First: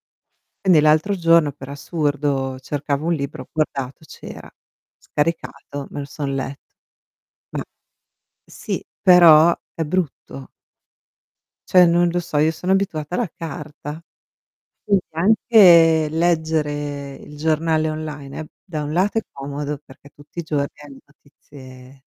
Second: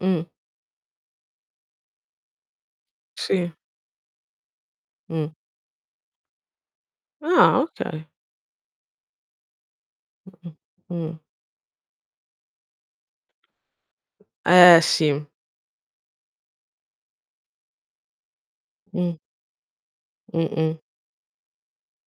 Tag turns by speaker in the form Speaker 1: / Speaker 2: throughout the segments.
Speaker 1: Mh.
Speaker 2: Quindi l'altro giorno per assurdo cercavo un libro, ho
Speaker 1: Sì.
Speaker 2: guardato c'era,
Speaker 1: Mh.
Speaker 2: scaricato, me lo son letto.
Speaker 1: Ah,
Speaker 2: Ma
Speaker 1: okay.
Speaker 2: sì, però è brutto.
Speaker 1: Mh-mh, mh.
Speaker 2: Cioè, non lo so io sono abituata alla carta.
Speaker 1: Eh
Speaker 2: Quindi,
Speaker 1: sì.
Speaker 2: anche leggere il giornale online è da un lato
Speaker 1: Mh.
Speaker 2: è comodo perché tutti i giorni
Speaker 1: Mh-mh.
Speaker 2: hai notizie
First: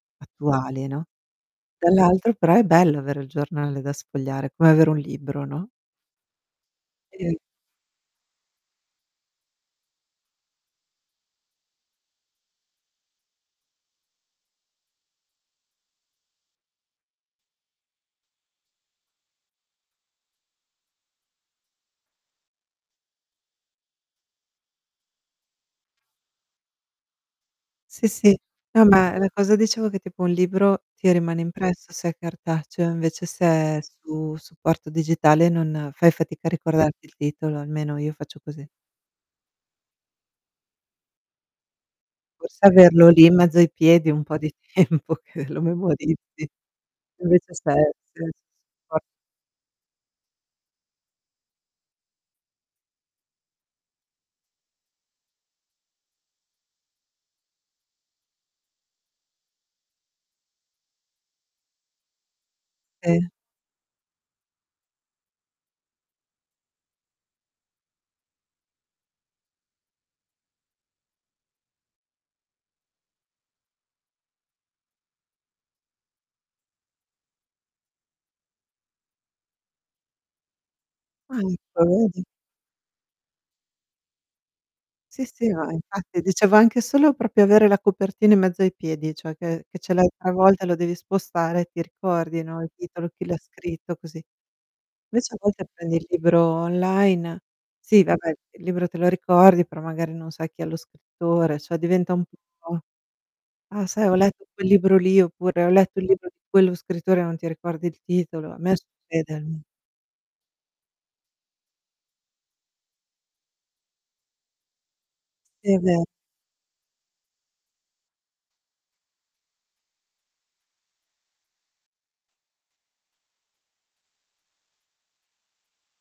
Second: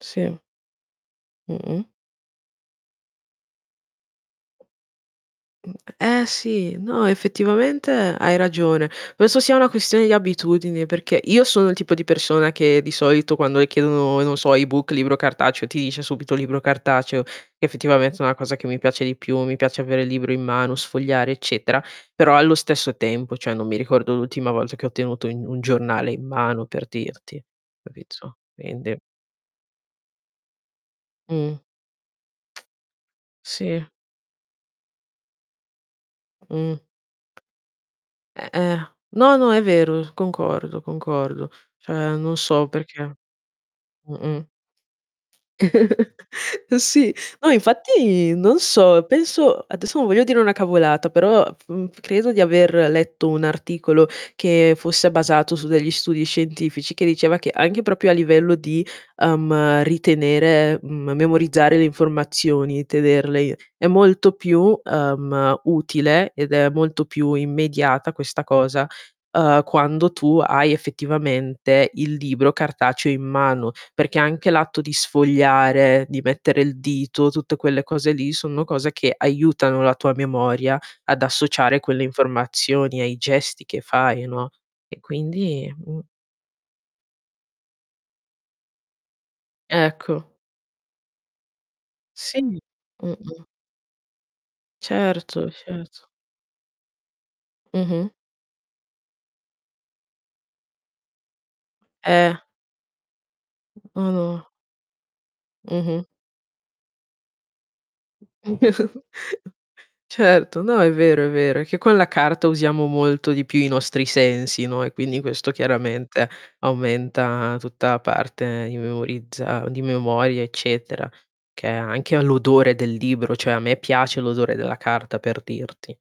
Speaker 1: Sì.
Speaker 2: attuali, no.
Speaker 1: Mh-mh.
Speaker 2: Dall'altro però è bello avere il giornale da sfogliare, come avere un libro, no?
Speaker 1: Mh, eh, eh, sì, no
Speaker 2: Sì.
Speaker 1: effettivamente hai ragione. Penso sia una questione di abitudini, perché io sono il tipo di persona che di solito quando le chiedono, non so, e-book, libro cartaceo, ti dice subito libro cartaceo, effettivamente è una cosa che mi piace di più, mi piace avere il libro in mano, sfogliare, eccetera, però allo stesso tempo, cioè, non mi ricordo l'ultima volta che ho tenuto in un giornale in mano, per dirti.
Speaker 2: Sì,
Speaker 1: Capito?
Speaker 2: sì, no
Speaker 1: Quindi
Speaker 2: ma la cosa dicevo che tipo un libro ti rimane
Speaker 1: Mh.
Speaker 2: impresso, se è cartaceo, invece se è
Speaker 1: Sì.
Speaker 2: su supporto digitale non fai fatica a
Speaker 1: Mh.
Speaker 2: ricordarti il titolo, almeno, io faccio
Speaker 1: Eh,
Speaker 2: così.
Speaker 1: eh, no, no è vero, concordo, concordo. Cioè, non
Speaker 2: Forse
Speaker 1: so
Speaker 2: averlo
Speaker 1: perché.
Speaker 2: lì in mezzo ai piedi un po'
Speaker 1: Mh-mh.
Speaker 2: di tempo che lo memorizzi.
Speaker 1: Sì, no
Speaker 2: Invece se se
Speaker 1: infatti non
Speaker 2: [unintelligible]
Speaker 1: so, penso adesso non voglio dire una cavolata, però f f credo di aver letto un articolo che fosse basato su degli studi scientifici, che diceva che anche proprio a livello di, uhm, ritenere m memorizzare le informazioni,
Speaker 2: Sì.
Speaker 1: tenerle i è molto più, uhm, utile, ed è molto più immediata questa cosa, uhm, quando tu hai effettivamente il libro cartaceo in mano, perché anche l'atto di sfogliare, di mettere il dito, tutte quelle cose lì sono cose che aiutano la tua memoria ad
Speaker 2: Ah,
Speaker 1: associare quelle
Speaker 2: lo vedi?
Speaker 1: informazioni ai gesti che fai, no, e
Speaker 2: Sì, sì, no,
Speaker 1: quindi mh.
Speaker 2: infatti dicevo anche solo proprio avere la copertina in mezzo ai piedi, cioè che che c'è l'hai
Speaker 1: Ecco.
Speaker 2: travolta, lo devi spostare, ti
Speaker 1: Sì,
Speaker 2: ricordi, no, il titolo, chi l'ha
Speaker 1: mh-mh.
Speaker 2: scritto, così. Invece a
Speaker 1: Certo,
Speaker 2: volte prendi il
Speaker 1: certo.
Speaker 2: libro online, sì,
Speaker 1: Mh-mh.
Speaker 2: vabbè il libro te lo ricordi, però magari non sai chi è lo scrittore, cioè diventa un
Speaker 1: Eh.
Speaker 2: po' "Ah, sai ho letto
Speaker 1: Mado
Speaker 2: quel libro lì" oppure "Ho letto
Speaker 1: Mh-mh.
Speaker 2: il libro di quello scrittore" e non ti ricordi il titolo. A me succede almen
Speaker 1: Certo, no è vero, è vero, è che con la carta usiamo molto di più i nostri sensi, no, e quindi questo
Speaker 2: Sì, è vero
Speaker 1: chiaramente aumenta tutta parte di memorizza di memoria, eccetera, che è anche l' odore del libro, cioè a me piace l'odore della carta per dirti.